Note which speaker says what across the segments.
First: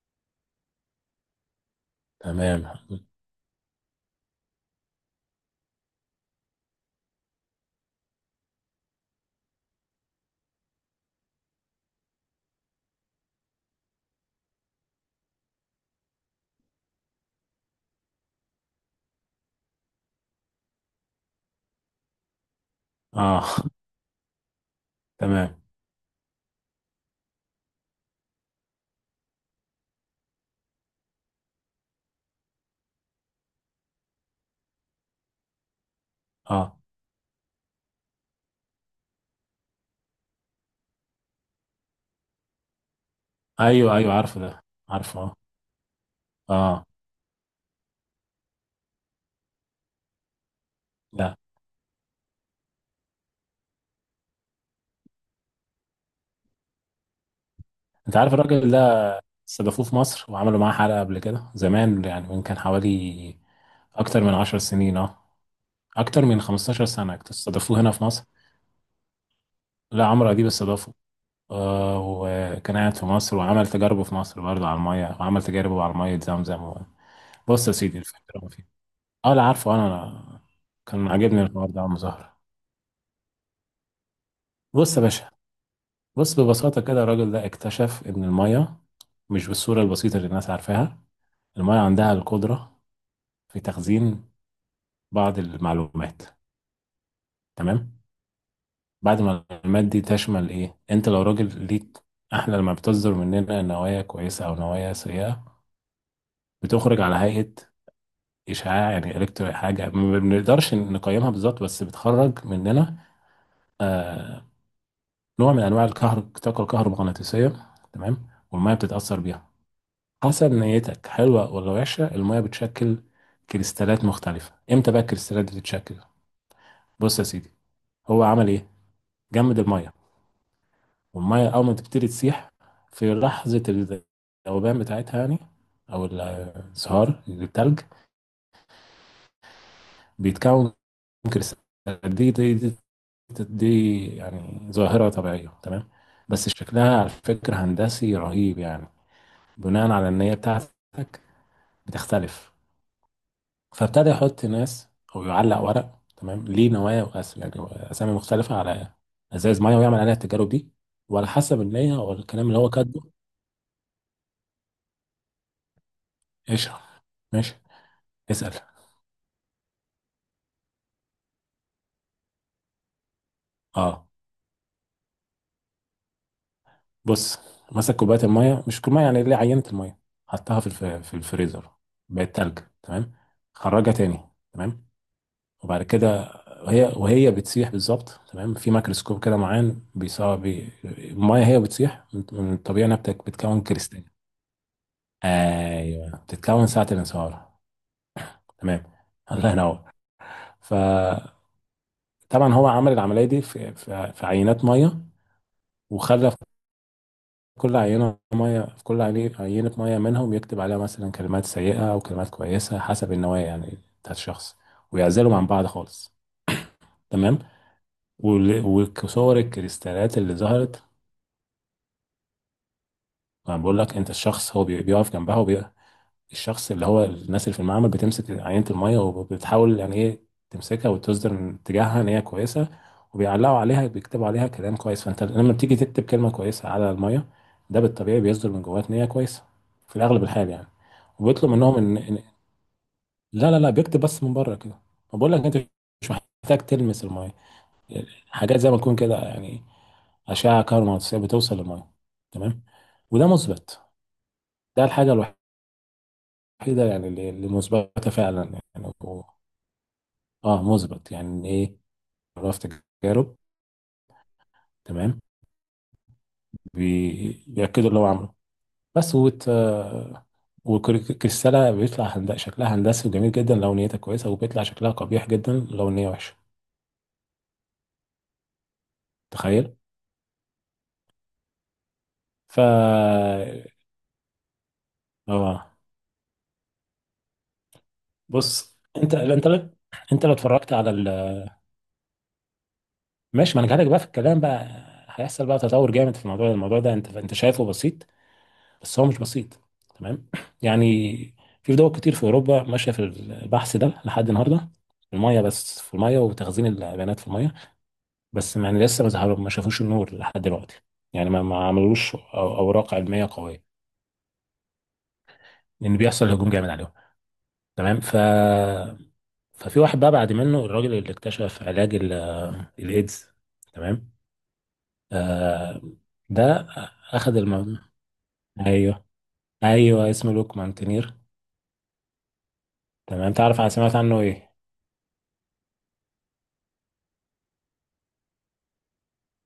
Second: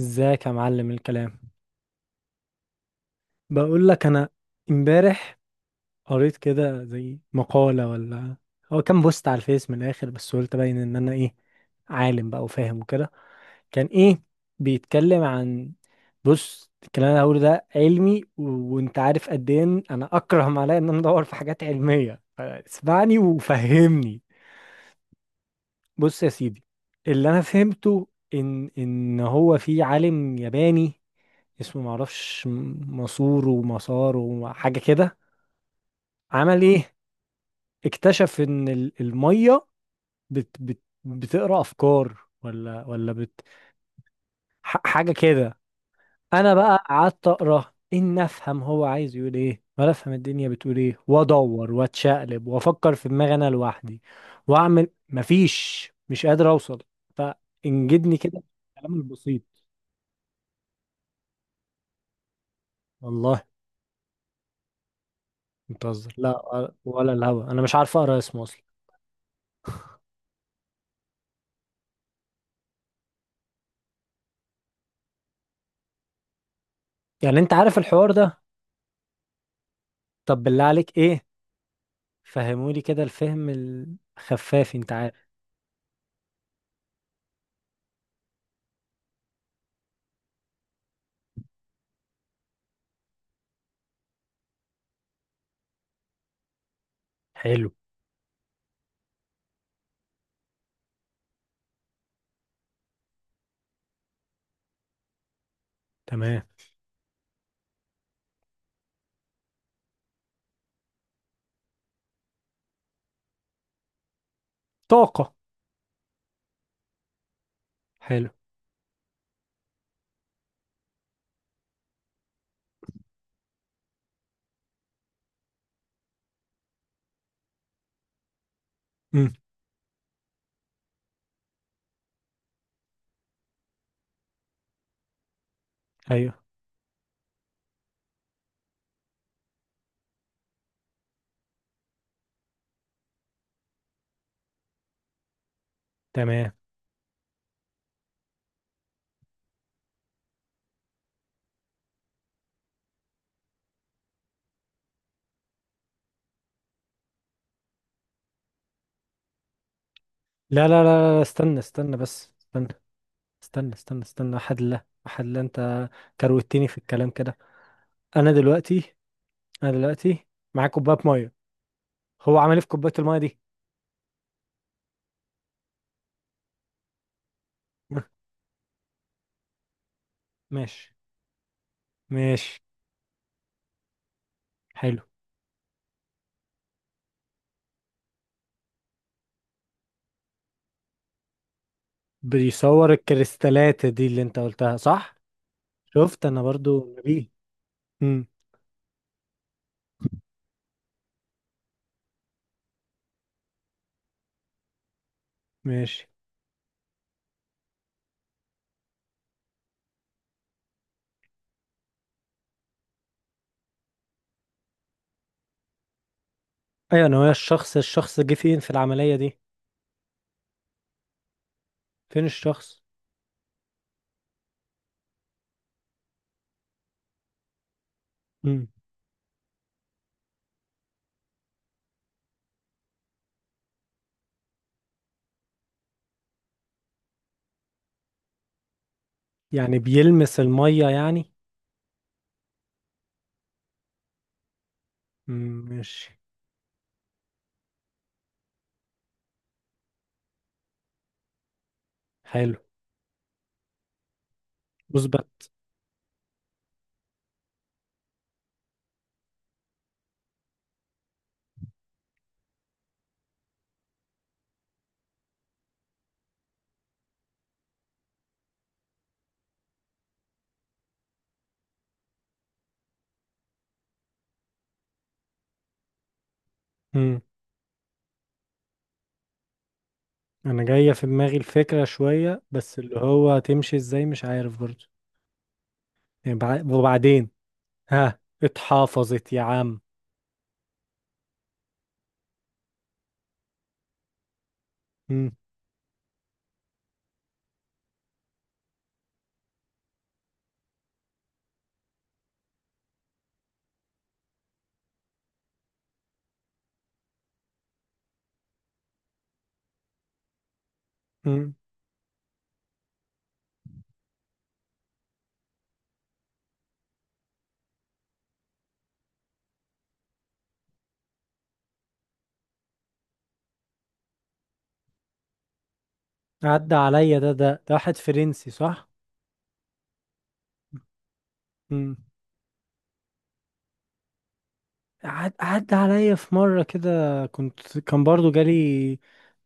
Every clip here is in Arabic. Speaker 1: ازيك يا معلم الكلام؟
Speaker 2: تمام.
Speaker 1: بقول لك انا امبارح قريت كده زي مقالة ولا هو كان بوست على الفيس. من الاخر بس قلت باين ان انا ايه، عالم بقى وفاهم وكده. كان ايه بيتكلم عن، بص الكلام اللي هقوله ده علمي و... وانت عارف قد ايه إن انا اكره ما عليا ان انا ادور في حاجات علمية. اسمعني
Speaker 2: اه.
Speaker 1: وفهمني.
Speaker 2: تمام.
Speaker 1: بص يا سيدي، اللي انا فهمته ان هو في عالم ياباني اسمه معرفش مسور ومسار وحاجة كده. عمل
Speaker 2: اه.
Speaker 1: ايه؟ اكتشف ان المية بت بت بتقرا افكار ولا بت،
Speaker 2: ايوه، ايوه، عارفه ده.
Speaker 1: حاجة
Speaker 2: عارفه، اه.
Speaker 1: كده. انا بقى
Speaker 2: اه.
Speaker 1: قعدت اقرا ان افهم هو عايز يقول ايه، ولا افهم الدنيا بتقول ايه،
Speaker 2: لا.
Speaker 1: وادور واتشقلب وافكر في دماغي انا لوحدي واعمل، مفيش، مش قادر اوصل.
Speaker 2: انت
Speaker 1: فانجدني
Speaker 2: عارف
Speaker 1: كده
Speaker 2: الراجل ده؟
Speaker 1: الكلام البسيط.
Speaker 2: استضافوه في مصر وعملوا معاه حلقة قبل كده زمان، يعني من كان حوالي
Speaker 1: والله؟
Speaker 2: اكتر من 10 سنين. اه،
Speaker 1: بتهزر
Speaker 2: اكتر من
Speaker 1: لا
Speaker 2: 15
Speaker 1: ولا
Speaker 2: سنة
Speaker 1: الهوا، انا مش
Speaker 2: استضافوه هنا
Speaker 1: عارف
Speaker 2: في
Speaker 1: اقرا
Speaker 2: مصر.
Speaker 1: اسمه اصلا.
Speaker 2: لا، عمرو اديب استضافه. آه، وكان قاعد في مصر وعمل تجاربه في مصر برضه على المية، وعمل تجاربه على مية زمزم و...
Speaker 1: يعني انت
Speaker 2: بص يا
Speaker 1: عارف
Speaker 2: سيدي،
Speaker 1: الحوار ده؟
Speaker 2: الفكرة ما فيه. اه، لا، عارفه انا. أنا
Speaker 1: طب بالله عليك،
Speaker 2: كان
Speaker 1: ايه؟
Speaker 2: عاجبني الحوار ده يا عم زهر.
Speaker 1: فهمولي كده الفهم الخفاف، انت
Speaker 2: بص يا
Speaker 1: عارف.
Speaker 2: باشا. بص، ببساطة كده، الراجل ده اكتشف إن المية مش بالصورة البسيطة اللي الناس عارفاها. المية عندها القدرة في تخزين بعض المعلومات.
Speaker 1: حلو.
Speaker 2: تمام. بعد ما المعلومات دي تشمل إيه، أنت لو راجل ليك، إحنا لما بتصدر مننا نوايا كويسة أو نوايا سيئة،
Speaker 1: تمام.
Speaker 2: بتخرج على هيئة إشعاع، يعني إلكترو حاجة ما بنقدرش نقيمها بالظبط، بس بتخرج مننا. آه.
Speaker 1: طاقة.
Speaker 2: نوع من أنواع الطاقة الكهرومغناطيسية. تمام،
Speaker 1: حلو.
Speaker 2: والمية بتتأثر بيها حسب نيتك، حلوة ولا وحشة، المية بتشكل كريستالات مختلفة. امتى بقى الكريستالات دي تتشكل؟ بص يا سيدي، هو عمل ايه؟
Speaker 1: امم.
Speaker 2: جمد المية، والمية اول ما تبتدي تسيح في لحظة الذوبان بتاعتها، يعني او
Speaker 1: ايوه.
Speaker 2: الانصهار، التلج بيتكون كريستالات دي يعني ظاهرة طبيعية. تمام، بس
Speaker 1: تمام.
Speaker 2: شكلها على فكرة هندسي رهيب، يعني بناء على النية بتاعتك بتختلف. فابتدى يحط ناس او يعلق ورق، تمام، ليه نوايا واسم، يعني اسامي مختلفه على ازايز ميه ويعمل عليها التجارب
Speaker 1: لا
Speaker 2: دي،
Speaker 1: لا لا لا،
Speaker 2: وعلى
Speaker 1: استنى
Speaker 2: حسب
Speaker 1: استنى
Speaker 2: النيه او
Speaker 1: بس،
Speaker 2: الكلام اللي هو
Speaker 1: استنى
Speaker 2: كاتبه.
Speaker 1: استنى استنى استنى وحد لا وحد لا، انت كروتني في
Speaker 2: اشرب.
Speaker 1: الكلام كده.
Speaker 2: ماشي.
Speaker 1: انا
Speaker 2: اسال.
Speaker 1: دلوقتي، انا دلوقتي معايا كوباية مية، هو عمل ايه في كوباية المية دي؟
Speaker 2: اه. بص، مسك
Speaker 1: مه.
Speaker 2: كوبايه الميه، مش كوبايه يعني اللي عينه الميه، حطها
Speaker 1: ماشي.
Speaker 2: في الفريزر. بقت تلج.
Speaker 1: ماشي.
Speaker 2: تمام، خرجها تاني. تمام.
Speaker 1: حلو.
Speaker 2: وبعد كده هي، وهي بتسيح بالظبط، تمام، في ميكروسكوب كده معين الميه هي بتسيح من الطبيعه
Speaker 1: بيصور
Speaker 2: انها بتكون
Speaker 1: الكريستالات
Speaker 2: كريستال.
Speaker 1: دي اللي انت قلتها، صح؟
Speaker 2: ايوه،
Speaker 1: شفت انا
Speaker 2: بتتكون ساعة
Speaker 1: برضو نبيه.
Speaker 2: الانصهار.
Speaker 1: امم.
Speaker 2: تمام. الله ينور. فطبعا، هو عمل العملية دي في عينات مية،
Speaker 1: ماشي.
Speaker 2: وخلى في كل عينة مية، في كل عينة مية منهم يكتب عليها مثلا كلمات سيئة أو كلمات كويسة حسب النوايا، يعني بتاعت الشخص، ويعزلهم عن بعض خالص.
Speaker 1: ايوه انا، هو
Speaker 2: تمام،
Speaker 1: الشخص، الشخص جه فين
Speaker 2: وال-
Speaker 1: في العملية
Speaker 2: وصور
Speaker 1: دي؟
Speaker 2: الكريستالات اللي ظهرت.
Speaker 1: فين الشخص؟
Speaker 2: ما بقول لك أنت الشخص، هو بيقف جنبها. الشخص اللي هو الناس اللي في المعمل بتمسك عينة
Speaker 1: مم.
Speaker 2: المية وبتحاول، يعني ايه، تمسكها وتصدر من اتجاهها ان هي كويسة، وبيعلقوا عليها بيكتبوا عليها كلام كويس. فانت لما بتيجي تكتب كلمة كويسة على المية، ده بالطبيعي بيصدر من جواك ان هي كويسة،
Speaker 1: يعني
Speaker 2: في الأغلب
Speaker 1: بيلمس
Speaker 2: الحال يعني.
Speaker 1: المية يعني؟
Speaker 2: وبيطلب منهم لا، لا، لا، بيكتب بس من بره كده. بقول لك انت مش
Speaker 1: ماشي.
Speaker 2: محتاج تلمس المية، حاجات زي ما تكون كده، يعني أشعة كهرومغناطيسية بتوصل للمية.
Speaker 1: حلو.
Speaker 2: تمام، وده مثبت. ده الحاجة
Speaker 1: مثبت؟
Speaker 2: الوحيدة يعني اللي مثبتة فعلا يعني. اه، مثبت يعني ايه؟ عرف تجارب، تمام، بيأكدوا اللي هو عمله، بس والكريستالة بيطلع شكلها هندسي وجميل جدا لو نيتها كويسة، وبيطلع شكلها قبيح جدا لو النية وحشة.
Speaker 1: مم.
Speaker 2: تخيل.
Speaker 1: انا جاية في دماغي الفكرة شوية،
Speaker 2: ف
Speaker 1: بس اللي هو تمشي ازاي مش عارف برضه.
Speaker 2: اه
Speaker 1: يعني وبعدين ها
Speaker 2: بص، انت
Speaker 1: اتحافظت يا
Speaker 2: انت
Speaker 1: عم؟
Speaker 2: انت لو اتفرجت على ماشي، ما انا جالك بقى في الكلام بقى،
Speaker 1: مم.
Speaker 2: هيحصل بقى تطور جامد في الموضوع ده، انت شايفه بسيط، بس هو مش بسيط. تمام. يعني في دول كتير في اوروبا ماشيه في البحث ده لحد النهارده، في الميه، بس في الميه وتخزين البيانات في الميه. بس يعني لسه ما ظهروا ما شافوش النور لحد دلوقتي، يعني ما
Speaker 1: مم.
Speaker 2: ما عملوش اوراق علميه قويه، لان بيحصل هجوم جامد عليهم. تمام. ففي واحد بقى بعد منه، الراجل اللي اكتشف علاج الايدز. تمام. آه. ده
Speaker 1: عدى عليا، ده
Speaker 2: اخذ
Speaker 1: ده ده
Speaker 2: الموضوع.
Speaker 1: واحد فرنسي، صح؟
Speaker 2: ايوه، ايوه، اسمه لوك مانتينير.
Speaker 1: مم.
Speaker 2: تمام، تعرف سمعت عنه ايه؟
Speaker 1: عدى عليا في مرة كده، كنت كان برضو جالي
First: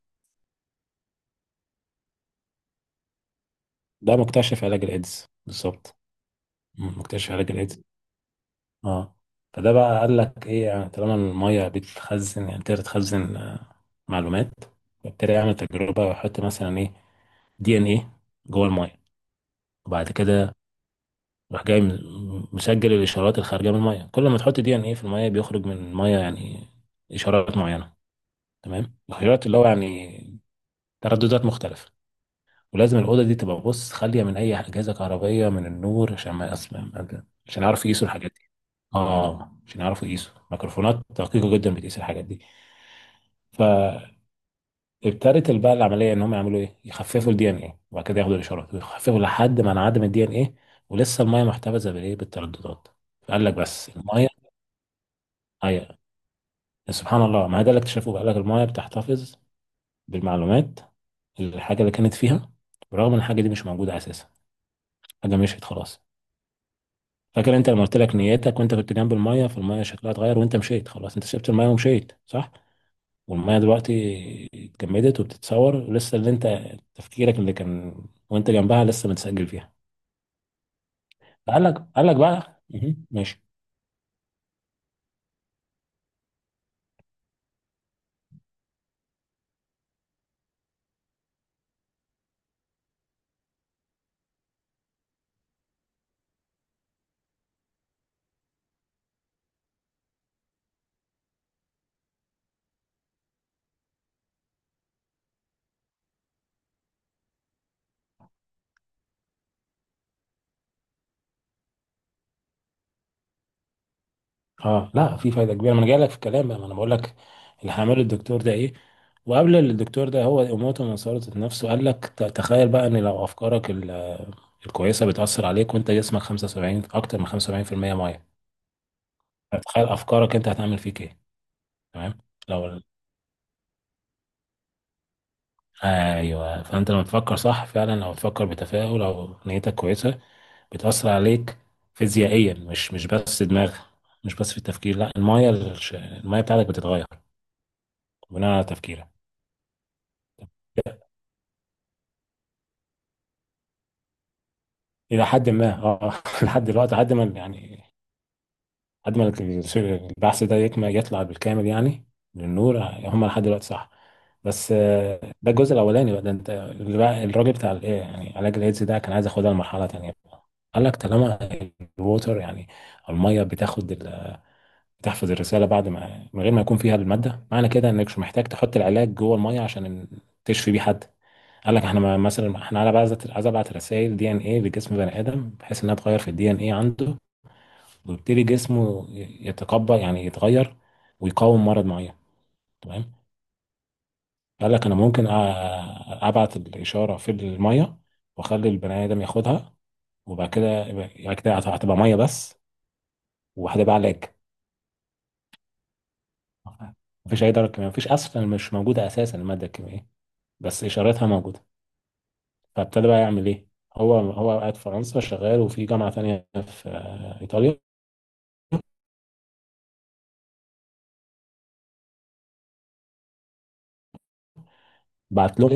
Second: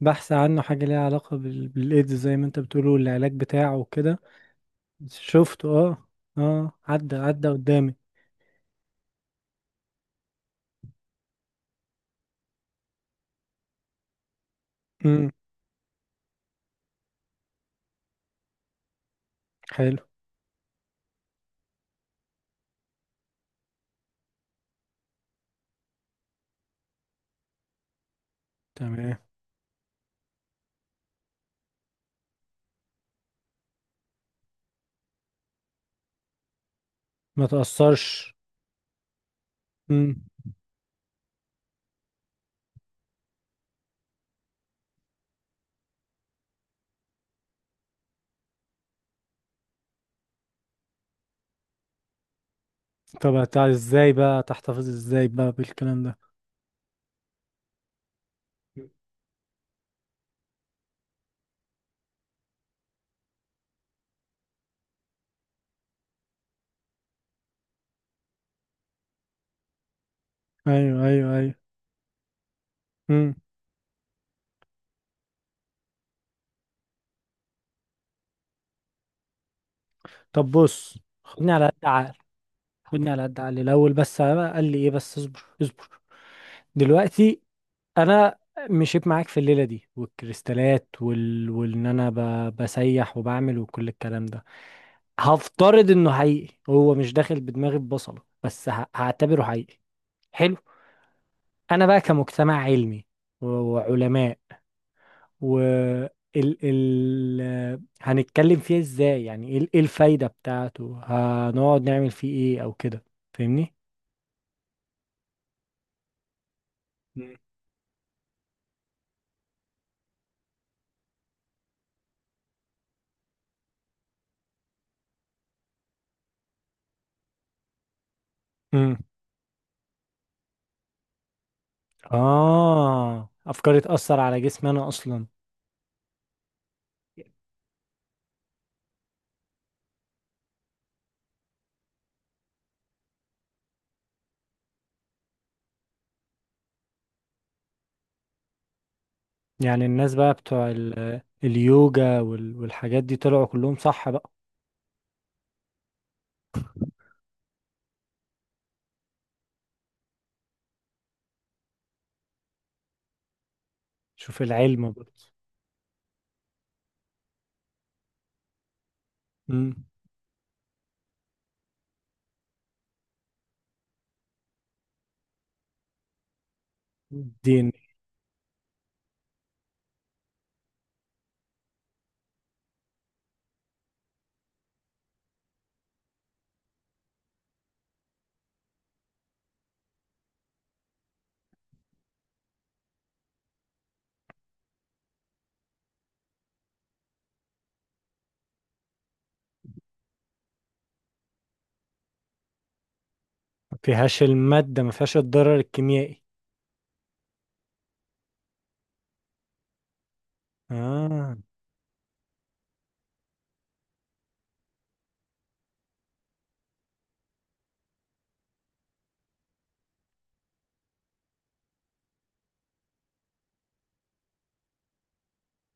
Speaker 1: بحث عنه، حاجة ليها علاقة بالإيدز زي ما انت بتقوله، والعلاج بتاعه
Speaker 2: ده
Speaker 1: وكده.
Speaker 2: مكتشف علاج الايدز
Speaker 1: شفته،
Speaker 2: بالظبط.
Speaker 1: اه. اه،
Speaker 2: مم،
Speaker 1: عدى
Speaker 2: مكتشف
Speaker 1: عدى
Speaker 2: علاج الايدز.
Speaker 1: قدامي.
Speaker 2: اه. فده بقى قال لك ايه، يعني طالما الميه بتخزن، يعني تقدر تخزن، آه، معلومات.
Speaker 1: امم.
Speaker 2: فابتدى يعمل تجربه ويحط مثلا ايه، دي ان ايه، جوه الميه،
Speaker 1: حلو.
Speaker 2: وبعد كده راح جاي مسجل الاشارات الخارجه من الميه. كل ما تحط دي ان ايه في الميه، بيخرج من الميه يعني اشارات معينه، تمام،
Speaker 1: تمام.
Speaker 2: الاشارات اللي هو يعني ترددات مختلفه. ولازم الأوضة دي تبقى، بص، خالية من أي أجهزة كهربائية من النور عشان ما أسمع،
Speaker 1: ما
Speaker 2: عشان يعرفوا يقيسوا الحاجات
Speaker 1: تأثرش.
Speaker 2: دي. اه، عشان يعرفوا
Speaker 1: امم.
Speaker 2: يقيسوا، ميكروفونات دقيقة جدا بتقيس الحاجات دي. فابتدت بقى العملية إن هم يعملوا إيه، يخففوا الدي إن إيه، وبعد كده ياخدوا الإشارات ويخففوا لحد ما انعدم الدي إن إيه، ولسه المية محتفظة بالإيه، بالترددات.
Speaker 1: طب
Speaker 2: فقال لك بس
Speaker 1: ازاي
Speaker 2: المية،
Speaker 1: بقى تحتفظ ازاي بقى
Speaker 2: أيوة
Speaker 1: بالكلام ده؟
Speaker 2: سبحان الله، ما هو ده اللي اكتشفوه بقى. قال لك المية بتحتفظ بالمعلومات، الحاجة اللي كانت فيها، برغم إن الحاجة دي مش موجودة أساسا، حاجة مشيت خلاص. فاكر انت لما قلت لك نيتك وانت كنت جنب المايه، فالمايه شكلها اتغير، وانت مشيت
Speaker 1: ايوه
Speaker 2: خلاص، انت
Speaker 1: ايوه
Speaker 2: سبت
Speaker 1: ايوه.
Speaker 2: المايه ومشيت صح،
Speaker 1: امم.
Speaker 2: والمايه دلوقتي اتجمدت، وبتتصور لسه اللي انت، تفكيرك اللي كان وانت جنبها، لسه متسجل فيها.
Speaker 1: طب بص، خدني
Speaker 2: قال
Speaker 1: على قد
Speaker 2: لك قال
Speaker 1: عقل،
Speaker 2: لك بقى مهم.
Speaker 1: خدني على قد
Speaker 2: ماشي.
Speaker 1: عقل الاول بس، بقى قال لي ايه بس؟ اصبر اصبر. دلوقتي انا مشيت معاك في الليله دي، والكريستالات وال... وان انا ب... بسيح وبعمل وكل الكلام ده، هفترض انه حقيقي، هو مش داخل بدماغي، ببصله بس، هعتبره حقيقي. حلو. انا بقى كمجتمع علمي و وعلماء و ال هنتكلم فيه ازاي؟ يعني ايه إيه الفايدة بتاعته؟ هنقعد نعمل فيه ايه او كده؟ فاهمني؟
Speaker 2: اه، لا في فايده كبيره، ما انا جاي لك في الكلام بقى، ما انا بقول لك اللي هعمله الدكتور ده ايه. وقبل الدكتور ده هو اموته من سلطة نفسه، قال لك تخيل بقى، ان لو افكارك الكويسه بتاثر عليك وانت جسمك 75، اكتر من 75% ميه،
Speaker 1: امم.
Speaker 2: تخيل افكارك انت هتعمل فيك ايه. تمام. لو ال-
Speaker 1: اه، افكاري تأثر على جسمي انا اصلا؟
Speaker 2: ايوه، فانت لما تفكر صح، فعلا لو تفكر بتفاؤل او نيتك كويسه بتاثر عليك فيزيائيا، مش بس دماغ، مش بس في التفكير، لا، المايه بتاعتك بتتغير بناء على تفكيرك،
Speaker 1: يعني الناس بقى بتوع اليوجا والحاجات دي طلعوا كلهم صح بقى؟
Speaker 2: الى حد ما، اه. لحد دلوقتي، لحد ما يعني، لحد ما البحث ده يكمل يطلع بالكامل يعني للنور. هم لحد دلوقتي صح.
Speaker 1: شوف
Speaker 2: بس
Speaker 1: العلم برضه.
Speaker 2: آه، ده الجزء الاولاني بقى. ده انت اللي بقى، الراجل بتاع الايه، يعني علاج الايدز ده، كان عايز ياخدها لمرحله تانيه بقى. قال لك طالما الووتر، يعني الميه، بتاخد بتحفظ الرساله بعد ما، من غير ما يكون فيها الماده، معنى
Speaker 1: امم.
Speaker 2: كده انك مش محتاج تحط العلاج جوه الميه عشان تشفي بيه حد. قال لك احنا مثلا احنا عايز ابعت رسائل دي ان ايه لجسم بني ادم، بحيث انها تغير في الدي ان ايه عنده، ويبتدي جسمه يتقبل يعني يتغير ويقاوم مرض معين. تمام. قال لك انا ممكن ابعت الاشاره في الميه، واخلي البني ادم ياخدها، وبعد كده يعني كده هتبقى ميه بس،
Speaker 1: ما
Speaker 2: وهتبقى
Speaker 1: فيهاش
Speaker 2: علاج.
Speaker 1: المادة، ما فيهاش الضرر الكيميائي.
Speaker 2: مفيش اي درجه كيميائيه، مفيش اصلا، مش موجوده اساسا الماده الكيميائيه، بس اشارتها
Speaker 1: آه.
Speaker 2: موجوده. فابتدى بقى يعمل ايه. هو قاعد في فرنسا شغال، وفي جامعه تانية في آه، ايطاليا، بعت له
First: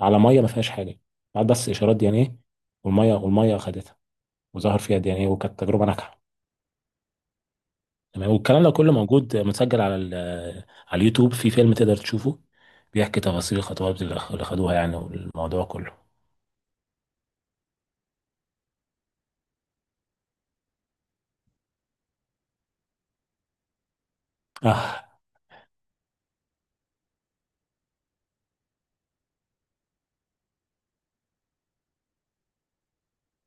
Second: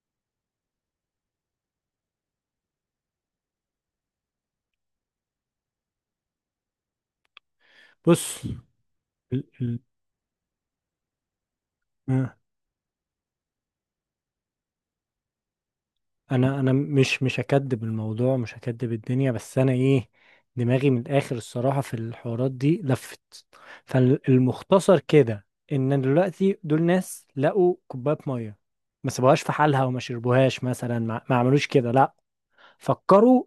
Speaker 2: على ميه ما فيهاش حاجه، بعت بس اشارات دي يعني ايه، والميه خدتها، وظهر فيها دي يعني، وكانت تجربة ناجحة. تمام،
Speaker 1: بص
Speaker 2: والكلام ده كله موجود
Speaker 1: ال... ال...
Speaker 2: متسجل على اليوتيوب في فيلم تقدر
Speaker 1: آه.
Speaker 2: تشوفه، بيحكي تفاصيل الخطوات اللي خدوها يعني، والموضوع كله.
Speaker 1: أنا مش هكدب الموضوع، مش هكدب الدنيا، بس أنا إيه، دماغي من الآخر الصراحة في الحوارات دي لفت. فالمختصر
Speaker 2: اه،
Speaker 1: كده، إن دلوقتي دول ناس لقوا كوباية مية، ما سابوهاش في حالها وما شربوهاش مثلا، ما عملوش كده، لا، فكروا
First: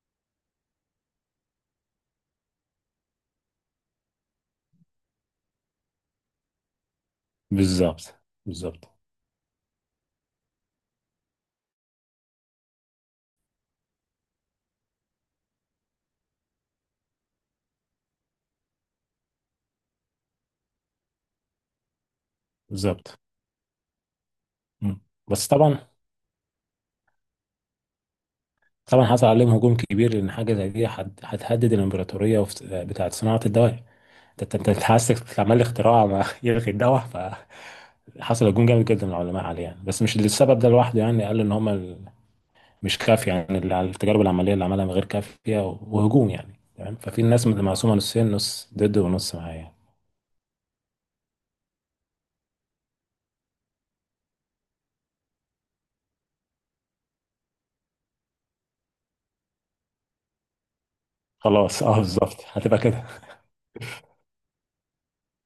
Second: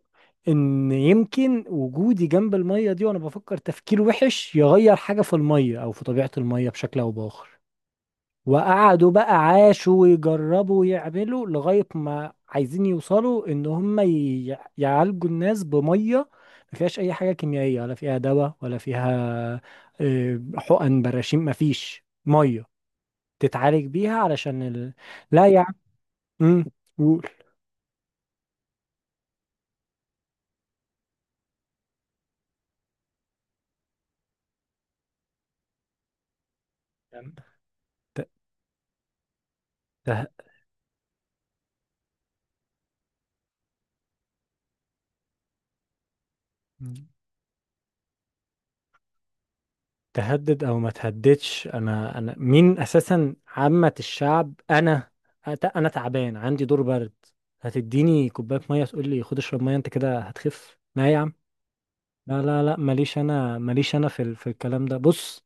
Speaker 1: ان يمكن وجودي جنب المية دي وانا بفكر تفكير وحش يغير حاجة في المية او في طبيعة المية بشكل او باخر.
Speaker 2: بالظبط، بالظبط،
Speaker 1: وقعدوا بقى عاشوا ويجربوا ويعملوا لغاية ما عايزين يوصلوا ان هم يعالجوا الناس بمية ما فيهاش اي حاجة كيميائية، ولا فيها دواء، ولا فيها آه، حقن براشيم، ما فيش مية
Speaker 2: بالظبط.
Speaker 1: تتعالج بيها علشان ال...
Speaker 2: مم.
Speaker 1: لا
Speaker 2: بس
Speaker 1: يا عم.
Speaker 2: طبعا،
Speaker 1: مم، قول.
Speaker 2: طبعا حصل عليهم هجوم كبير، لان حاجه زي دي هتهدد الامبراطوريه، بتاعه صناعه الدواء. انت حاسس عمال اختراع ما يلغي الدواء.
Speaker 1: ت-
Speaker 2: فحصل هجوم جامد جدا من العلماء عليه يعني، بس مش للسبب ده لوحده يعني، قالوا ان هم مش كافية، يعني التجارب العملية اللي عملها غير كافية و- وهجوم يعني،
Speaker 1: ت-
Speaker 2: تمام. ففي الناس مقسومة نصين، نص ضد ونص معايا يعني.
Speaker 1: تهدد او ما تهددش، انا انا مين اساسا؟ عامة الشعب انا، انا تعبان عندي دور برد، هتديني كوباية مية تقول لي خد اشرب مية انت كده هتخف؟ لا يا عم.
Speaker 2: خلاص. اه، بالظبط،
Speaker 1: لا لا لا،
Speaker 2: هتبقى كده.
Speaker 1: ماليش انا، ماليش انا في في الكلام ده. بص،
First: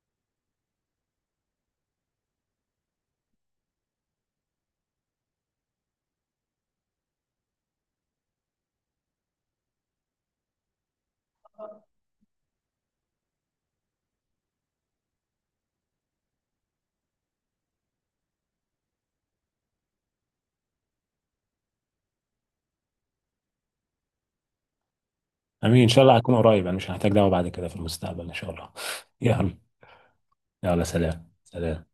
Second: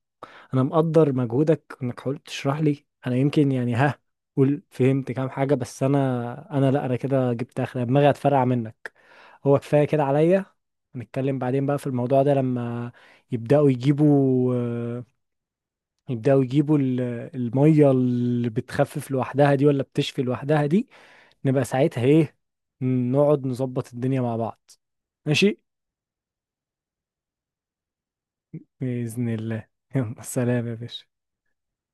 Speaker 1: انا مقدر مجهودك انك حاولت تشرح لي، انا يمكن يعني ها، قول فهمت كام حاجة، بس انا انا لا، انا كده جبت اخر دماغي، هتفرقع منك. هو كفاية كده عليا. نتكلم بعدين بقى في الموضوع ده، لما يبدأوا يجيبوا، يبداوا يجيبوا الميه اللي بتخفف لوحدها دي، ولا بتشفي لوحدها دي. نبقى ساعتها ايه، نقعد نظبط الدنيا مع بعض. ماشي.
Speaker 2: امين ان شاء الله، هكون قريب، انا مش هحتاج دعوة بعد كده في المستقبل ان شاء الله.
Speaker 1: بإذن
Speaker 2: يلا.
Speaker 1: الله. يلا سلام يا
Speaker 2: يلا
Speaker 1: باشا.
Speaker 2: سلام سلام.